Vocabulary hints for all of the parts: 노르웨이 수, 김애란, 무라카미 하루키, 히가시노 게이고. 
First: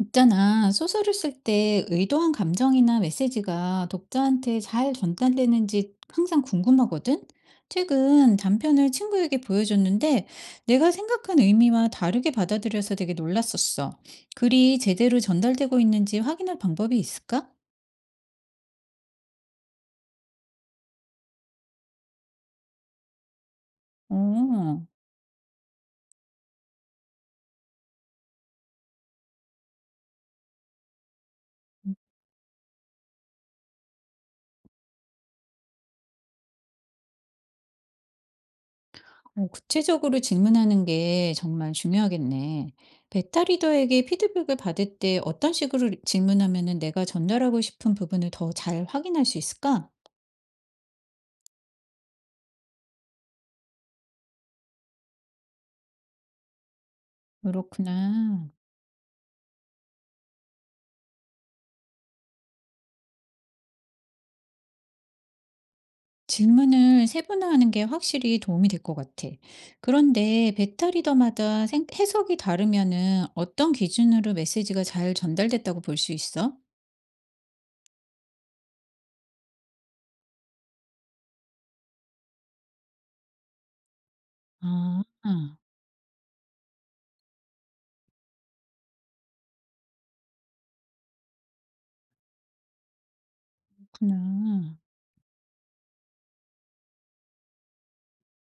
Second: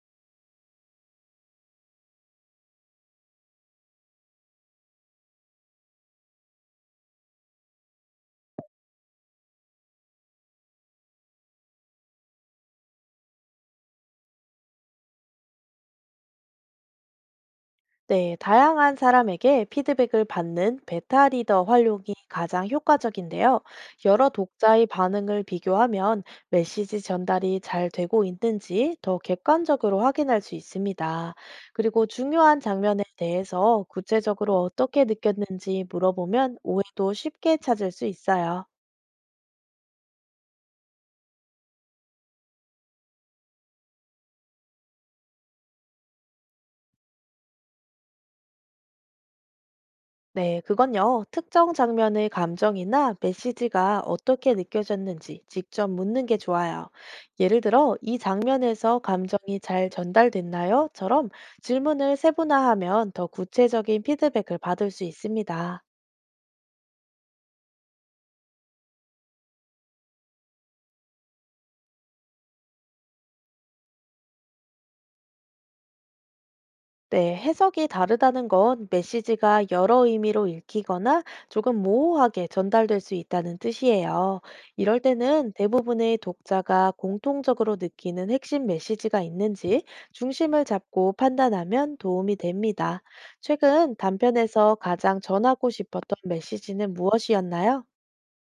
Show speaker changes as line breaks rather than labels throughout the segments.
있잖아, 소설을 쓸 때 의도한 감정이나 메시지가 독자한테 잘 전달되는지 항상 궁금하거든? 최근 단편을 친구에게 보여줬는데 내가 생각한 의미와 다르게 받아들여서 되게 놀랐었어. 글이 제대로 전달되고 있는지 확인할 방법이 있을까?
네, 다양한 사람에게 피드백을 받는 베타 리더 활용이 가장 효과적인데요. 여러 독자의
어,
반응을 비교하면 메시지 전달이 잘 되고 있는지 더 객관적으로 확인할 수 있습니다. 그리고 중요한 장면에 대해서 구체적으로 어떻게 느꼈는지 물어보면 오해도 쉽게 찾을 수 있어요.
구체적으로 질문하는 게 정말 중요하겠네. 베타 리더에게 피드백을 받을 때 어떤 식으로 질문하면 내가 전달하고 싶은 부분을 더 잘 확인할 수 있을까?
네, 그건요. 특정 장면의 감정이나 메시지가 어떻게 느껴졌는지 직접 묻는 게 좋아요. 예를 들어, "이
그렇구나.
장면에서 감정이 잘 전달됐나요?" 처럼 질문을 세분화하면 더 구체적인 피드백을 받을 수 있습니다.
질문을 세분화하는 게 확실히 도움이 될 것 같아. 그런데 베타 리더마다 해석이 다르면은 어떤 기준으로 메시지가 잘 전달됐다고 볼 수 있어?
네, 해석이 다르다는 건 메시지가 여러 의미로 읽히거나 조금 모호하게 전달될 수 있다는 뜻이에요. 이럴
아,
때는 대부분의 독자가 공통적으로 느끼는 핵심 메시지가 있는지 중심을 잡고 판단하면 도움이 됩니다. 최근 단편에서
그렇구나.
가장 전하고 싶었던 메시지는 무엇이었나요?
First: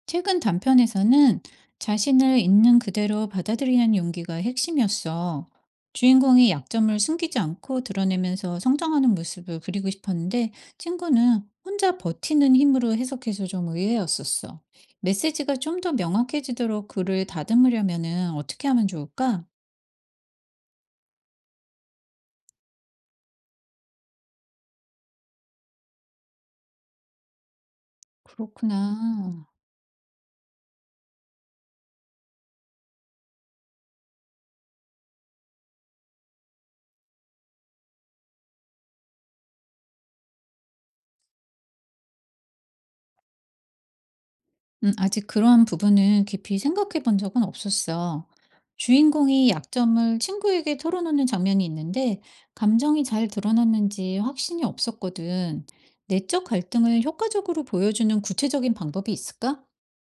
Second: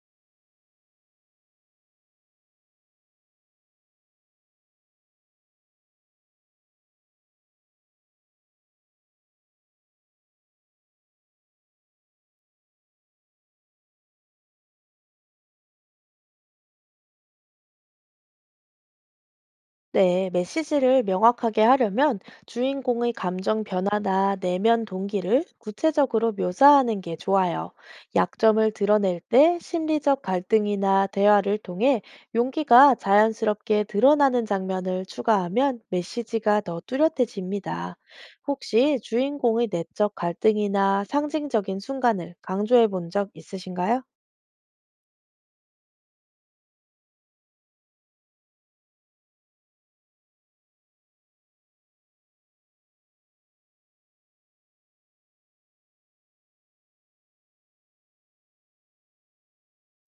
최근 단편에서는 자신을 있는 그대로 받아들이는 용기가 핵심이었어. 주인공이 약점을 숨기지 않고 드러내면서 성장하는 모습을 그리고 싶었는데 친구는 혼자 버티는 힘으로 해석해서 좀 의외였었어. 메시지가 좀 더 명확해지도록 글을 다듬으려면은 어떻게 하면 좋을까?
네, 메시지를 명확하게 하려면 주인공의 감정 변화나 내면 동기를 구체적으로 묘사하는 게 좋아요. 약점을
그렇구나.
드러낼 때 심리적 갈등이나 대화를 통해 용기가 자연스럽게 드러나는 장면을 추가하면 메시지가 더 뚜렷해집니다. 혹시 주인공의 내적 갈등이나 상징적인 순간을 강조해 본 적 있으신가요?
아직 그러한 부분은 깊이 생각해 본 적은 없었어. 주인공이 약점을 친구에게 털어놓는 장면이 있는데, 감정이 잘 드러났는지 확신이 없었거든. 내적 갈등을 효과적으로 보여주는 구체적인 방법이 있을까?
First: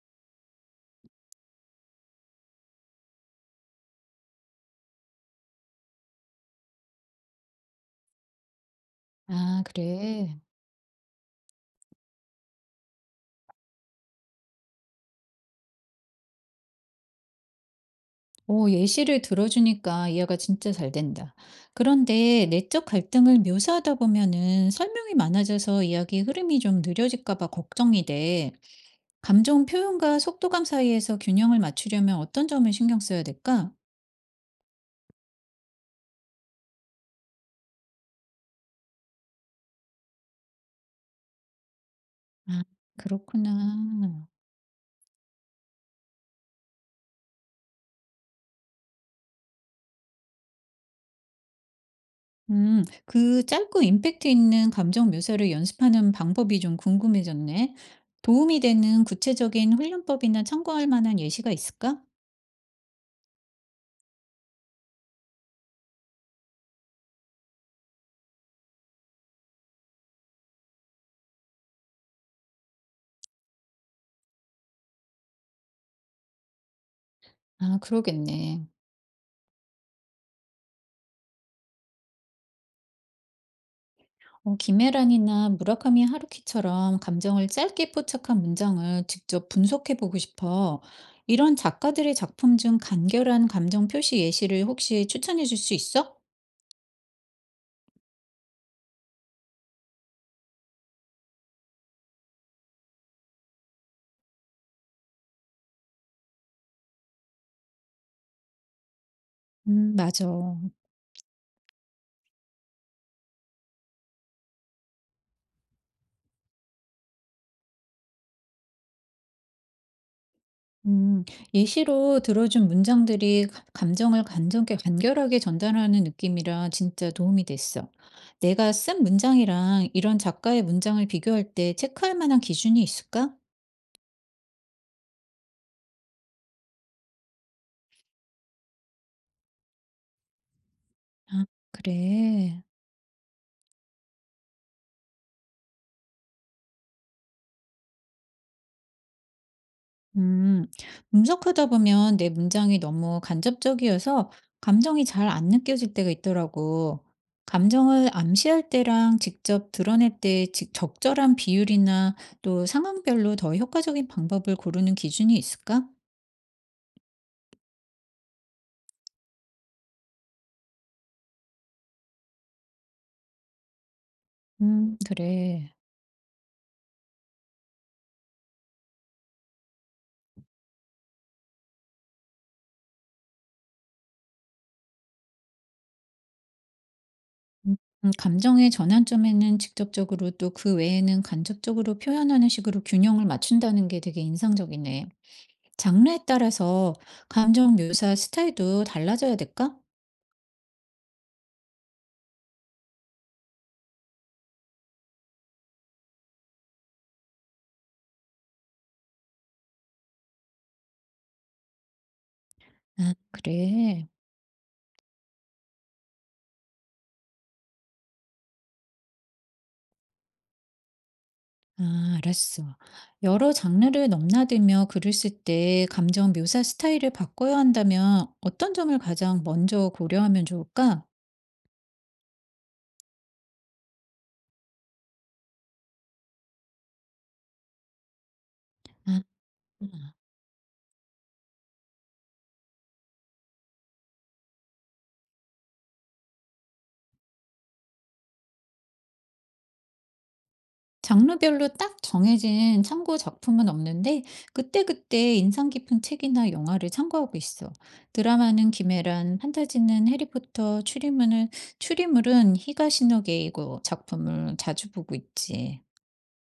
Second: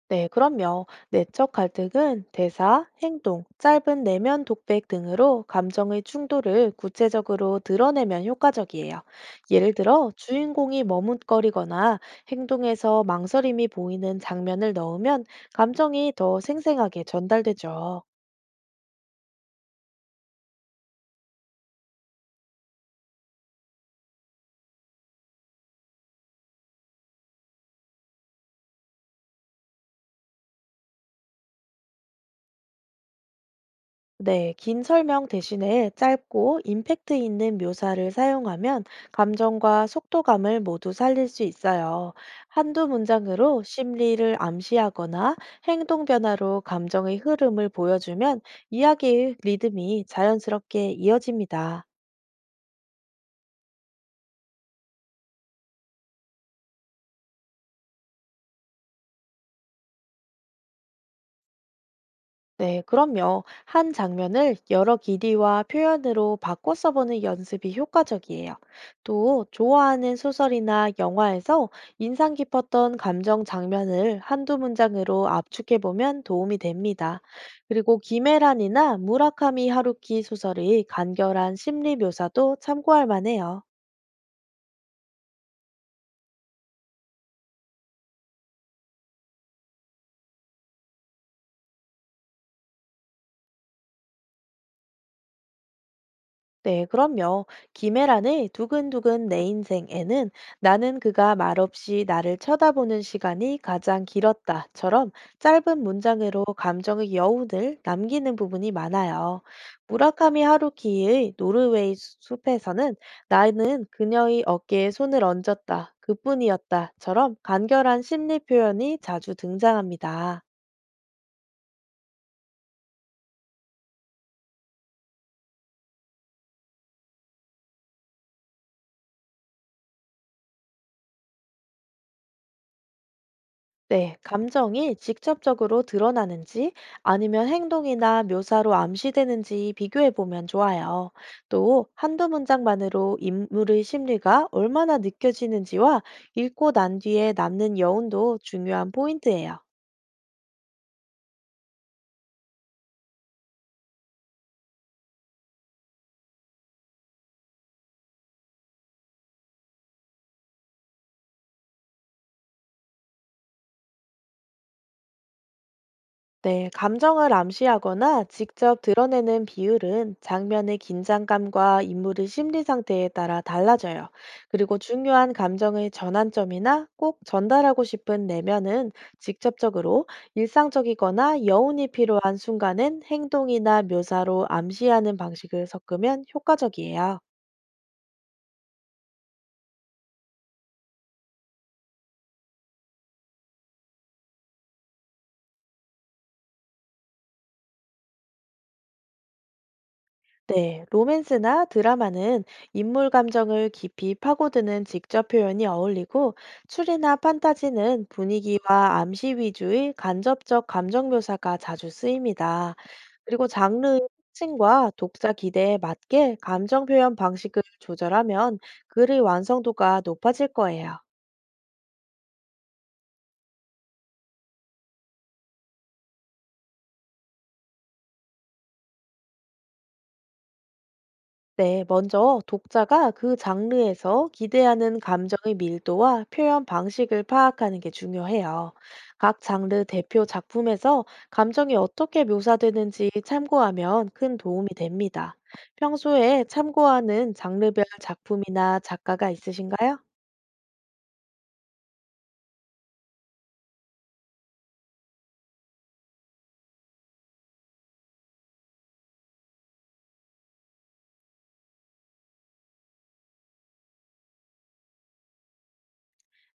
네, 그럼요. 내적 갈등은 대사, 행동, 짧은 내면 독백 등으로 감정의 충돌을 구체적으로 드러내면 효과적이에요.
아,
예를 들어,
그래.
주인공이 머뭇거리거나 행동에서 망설임이 보이는 장면을 넣으면 감정이 더 생생하게 전달되죠.
오, 예시를 들어주니까 이해가 진짜 잘 된다. 그런데 내적 갈등을 묘사하다 보면은 설명이 많아져서 이야기 흐름이 좀 느려질까 봐 걱정이 돼. 감정 표현과 속도감 사이에서 균형을 맞추려면 어떤 점을 신경 써야 될까?
네, 긴 설명 대신에 짧고 임팩트 있는 묘사를 사용하면 감정과 속도감을 모두 살릴 수 있어요.
아,
한두
그렇구나.
문장으로 심리를 암시하거나 행동 변화로 감정의 흐름을 보여주면 이야기의 리듬이 자연스럽게 이어집니다.
그 짧고 임팩트 있는 감정 묘사를 연습하는 방법이 좀 궁금해졌네. 도움이 되는 구체적인 훈련법이나 참고할 만한 예시가 있을까?
네, 그럼요. 한 장면을 여러 길이와 표현으로 바꿔 써보는 연습이 효과적이에요. 또, 좋아하는 소설이나 영화에서 인상 깊었던 감정 장면을 한두 문장으로 압축해보면 도움이 됩니다.
아,
그리고
그러겠네.
김애란이나 무라카미 하루키 소설의 간결한 심리 묘사도 참고할 만해요.
어, 김혜란이나 무라카미 하루키처럼 감정을 짧게 포착한 문장을 직접 분석해 보고 싶어. 이런 작가들의 작품 중 간결한 감정 표시 예시를 혹시 추천해 줄 수 있어?
네, 그럼요. 김혜란의 두근두근 내 인생에는 "나는 그가 말없이 나를 쳐다보는 시간이 가장 길었다처럼 짧은 문장으로 감정의 여운을 남기는 부분이 많아요.
맞아.
무라카미 하루키의 노르웨이 숲에서는 "나는 그녀의 어깨에 손을 얹었다. 그뿐이었다처럼 간결한 심리 표현이 자주 등장합니다.
음, 예시로 들어준 문장들이 감정을 간절하게, 간결하게 전달하는 느낌이라 진짜 도움이 됐어. 내가 쓴 문장이랑 이런 작가의 문장을 비교할 때 체크할 만한 기준이 있을까?
네, 감정이 직접적으로 드러나는지 아니면 행동이나 묘사로 암시되는지 비교해 보면 좋아요.
아,
또 한두
그래.
문장만으로 인물의 심리가 얼마나 느껴지는지와 읽고 난 뒤에 남는 여운도 중요한 포인트예요.
음, 분석하다 보면 내 문장이 너무 간접적이어서 감정이 잘 안 느껴질 때가 있더라고. 감정을 암시할 때랑 직접 드러낼 때 적절한 비율이나 또 상황별로 더 효과적인 방법을 고르는 기준이 있을까?
네, 감정을 암시하거나 직접 드러내는 비율은 장면의 긴장감과 인물의 심리 상태에 따라 달라져요. 그리고 중요한
그래.
감정의 전환점이나 꼭 전달하고 싶은 내면은 직접적으로, 일상적이거나 여운이 필요한 순간은 행동이나 묘사로 암시하는 방식을 섞으면 효과적이에요.
음, 감정의 전환점에는 직접적으로 또 그 외에는 간접적으로 표현하는 식으로 균형을 맞춘다는 게 되게 인상적이네. 장르에 따라서 감정 묘사 스타일도 달라져야 될까?
네, 로맨스나 드라마는 인물 감정을 깊이 파고드는 직접 표현이 어울리고, 추리나 판타지는 분위기와 암시 위주의 간접적 감정 묘사가 자주 쓰입니다.
아
그리고 장르의
그래?
특징과 독자 기대에 맞게 감정 표현 방식을 조절하면 글의 완성도가 높아질 거예요.
아 알았어. 여러 장르를 넘나들며 글을 쓸 때 감정 묘사 스타일을 바꿔야 한다면 어떤 점을 가장 먼저 고려하면 좋을까?
네, 먼저 독자가 그 장르에서 기대하는 감정의 밀도와 표현 방식을 파악하는 게 중요해요.
아.
각 장르 대표 작품에서 감정이 어떻게 묘사되는지 참고하면 큰 도움이 됩니다. 평소에 참고하는 장르별 작품이나 작가가 있으신가요?
장르별로 딱 정해진 참고 작품은 없는데 그때그때 인상 깊은 책이나 영화를 참고하고 있어. 드라마는 김애란, 판타지는 해리포터, 추리물은 히가시노 게이고 작품을 자주 보고 있지.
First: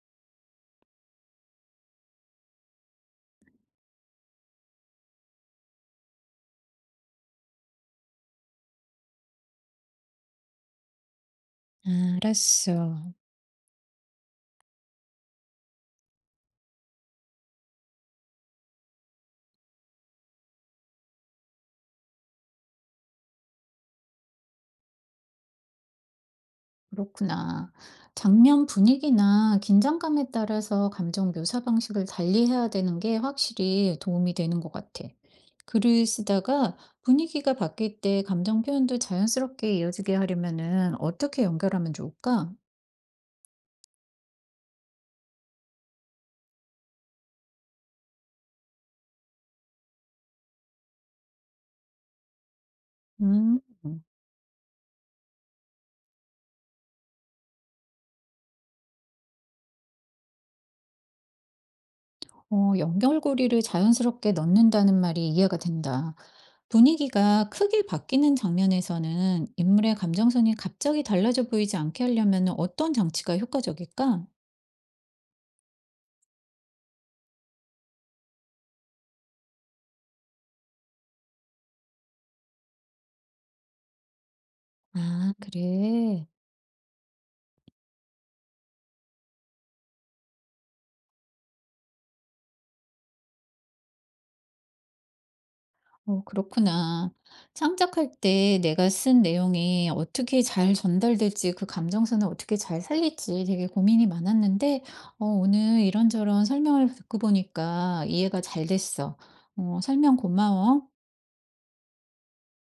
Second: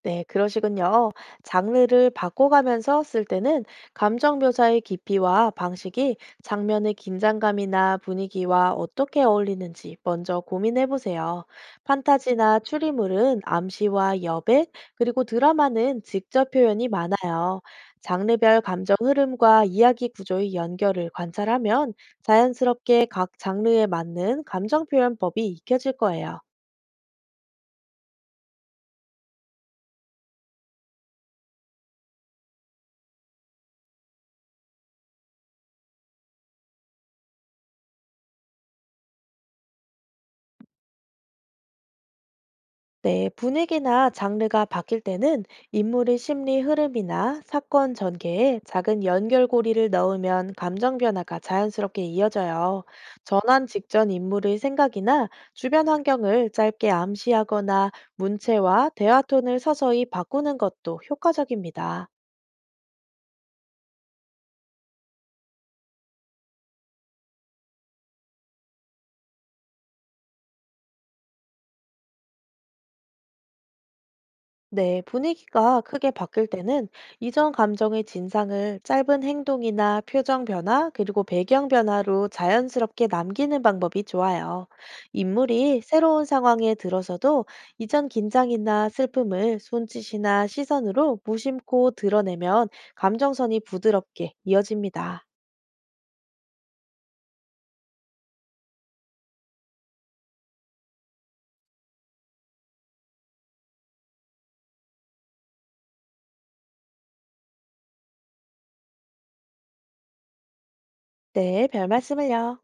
네, 그러시군요. 장르를 바꿔가면서 쓸 때는 감정 묘사의 깊이와 방식이 장면의 긴장감이나 분위기와 어떻게 어울리는지 먼저 고민해 보세요.
아,
판타지나
알았어.
추리물은 암시와 여백, 그리고 드라마는 직접 표현이 많아요. 장르별 감정 흐름과 이야기 구조의 연결을 관찰하면 자연스럽게 각 장르에 맞는 감정 표현법이 익혀질 거예요.
그렇구나. 장면 분위기나 긴장감에 따라서 감정 묘사 방식을 달리해야 되는 게 확실히 도움이 되는 것 같아. 글을 쓰다가 분위기가 바뀔 때 감정 표현도 자연스럽게 이어지게 하려면은 어떻게 연결하면 좋을까?
네, 분위기나 장르가 바뀔 때는 인물의 심리 흐름이나 사건 전개에 작은 연결고리를 넣으면 감정 변화가 자연스럽게 이어져요.
음,
전환 직전 인물의 생각이나 주변 환경을 짧게 암시하거나 문체와 대화 톤을 서서히 바꾸는 것도 효과적입니다.
어, 연결고리를 자연스럽게 넣는다는 말이 이해가 된다. 분위기가 크게 바뀌는 장면에서는 인물의 감정선이 갑자기 달라져 보이지 않게 하려면 어떤 장치가 효과적일까?
네, 분위기가 크게 바뀔 때는 이전 감정의 진상을 짧은 행동이나 표정 변화, 그리고 배경 변화로 자연스럽게 남기는 방법이 좋아요.
아,
인물이 새로운
그래.
상황에 들어서도 이전 긴장이나 슬픔을 손짓이나 시선으로 무심코 드러내면 감정선이 부드럽게 이어집니다.
어, 그렇구나. 창작할 때 내가 쓴 내용이 어떻게 잘 전달될지, 그 감정선을 어떻게 잘 살릴지 되게 고민이 많았는데, 어, 오늘 이런저런 설명을 듣고 보니까 이해가 잘 됐어. 어, 설명 고마워.
네, 별 말씀을요.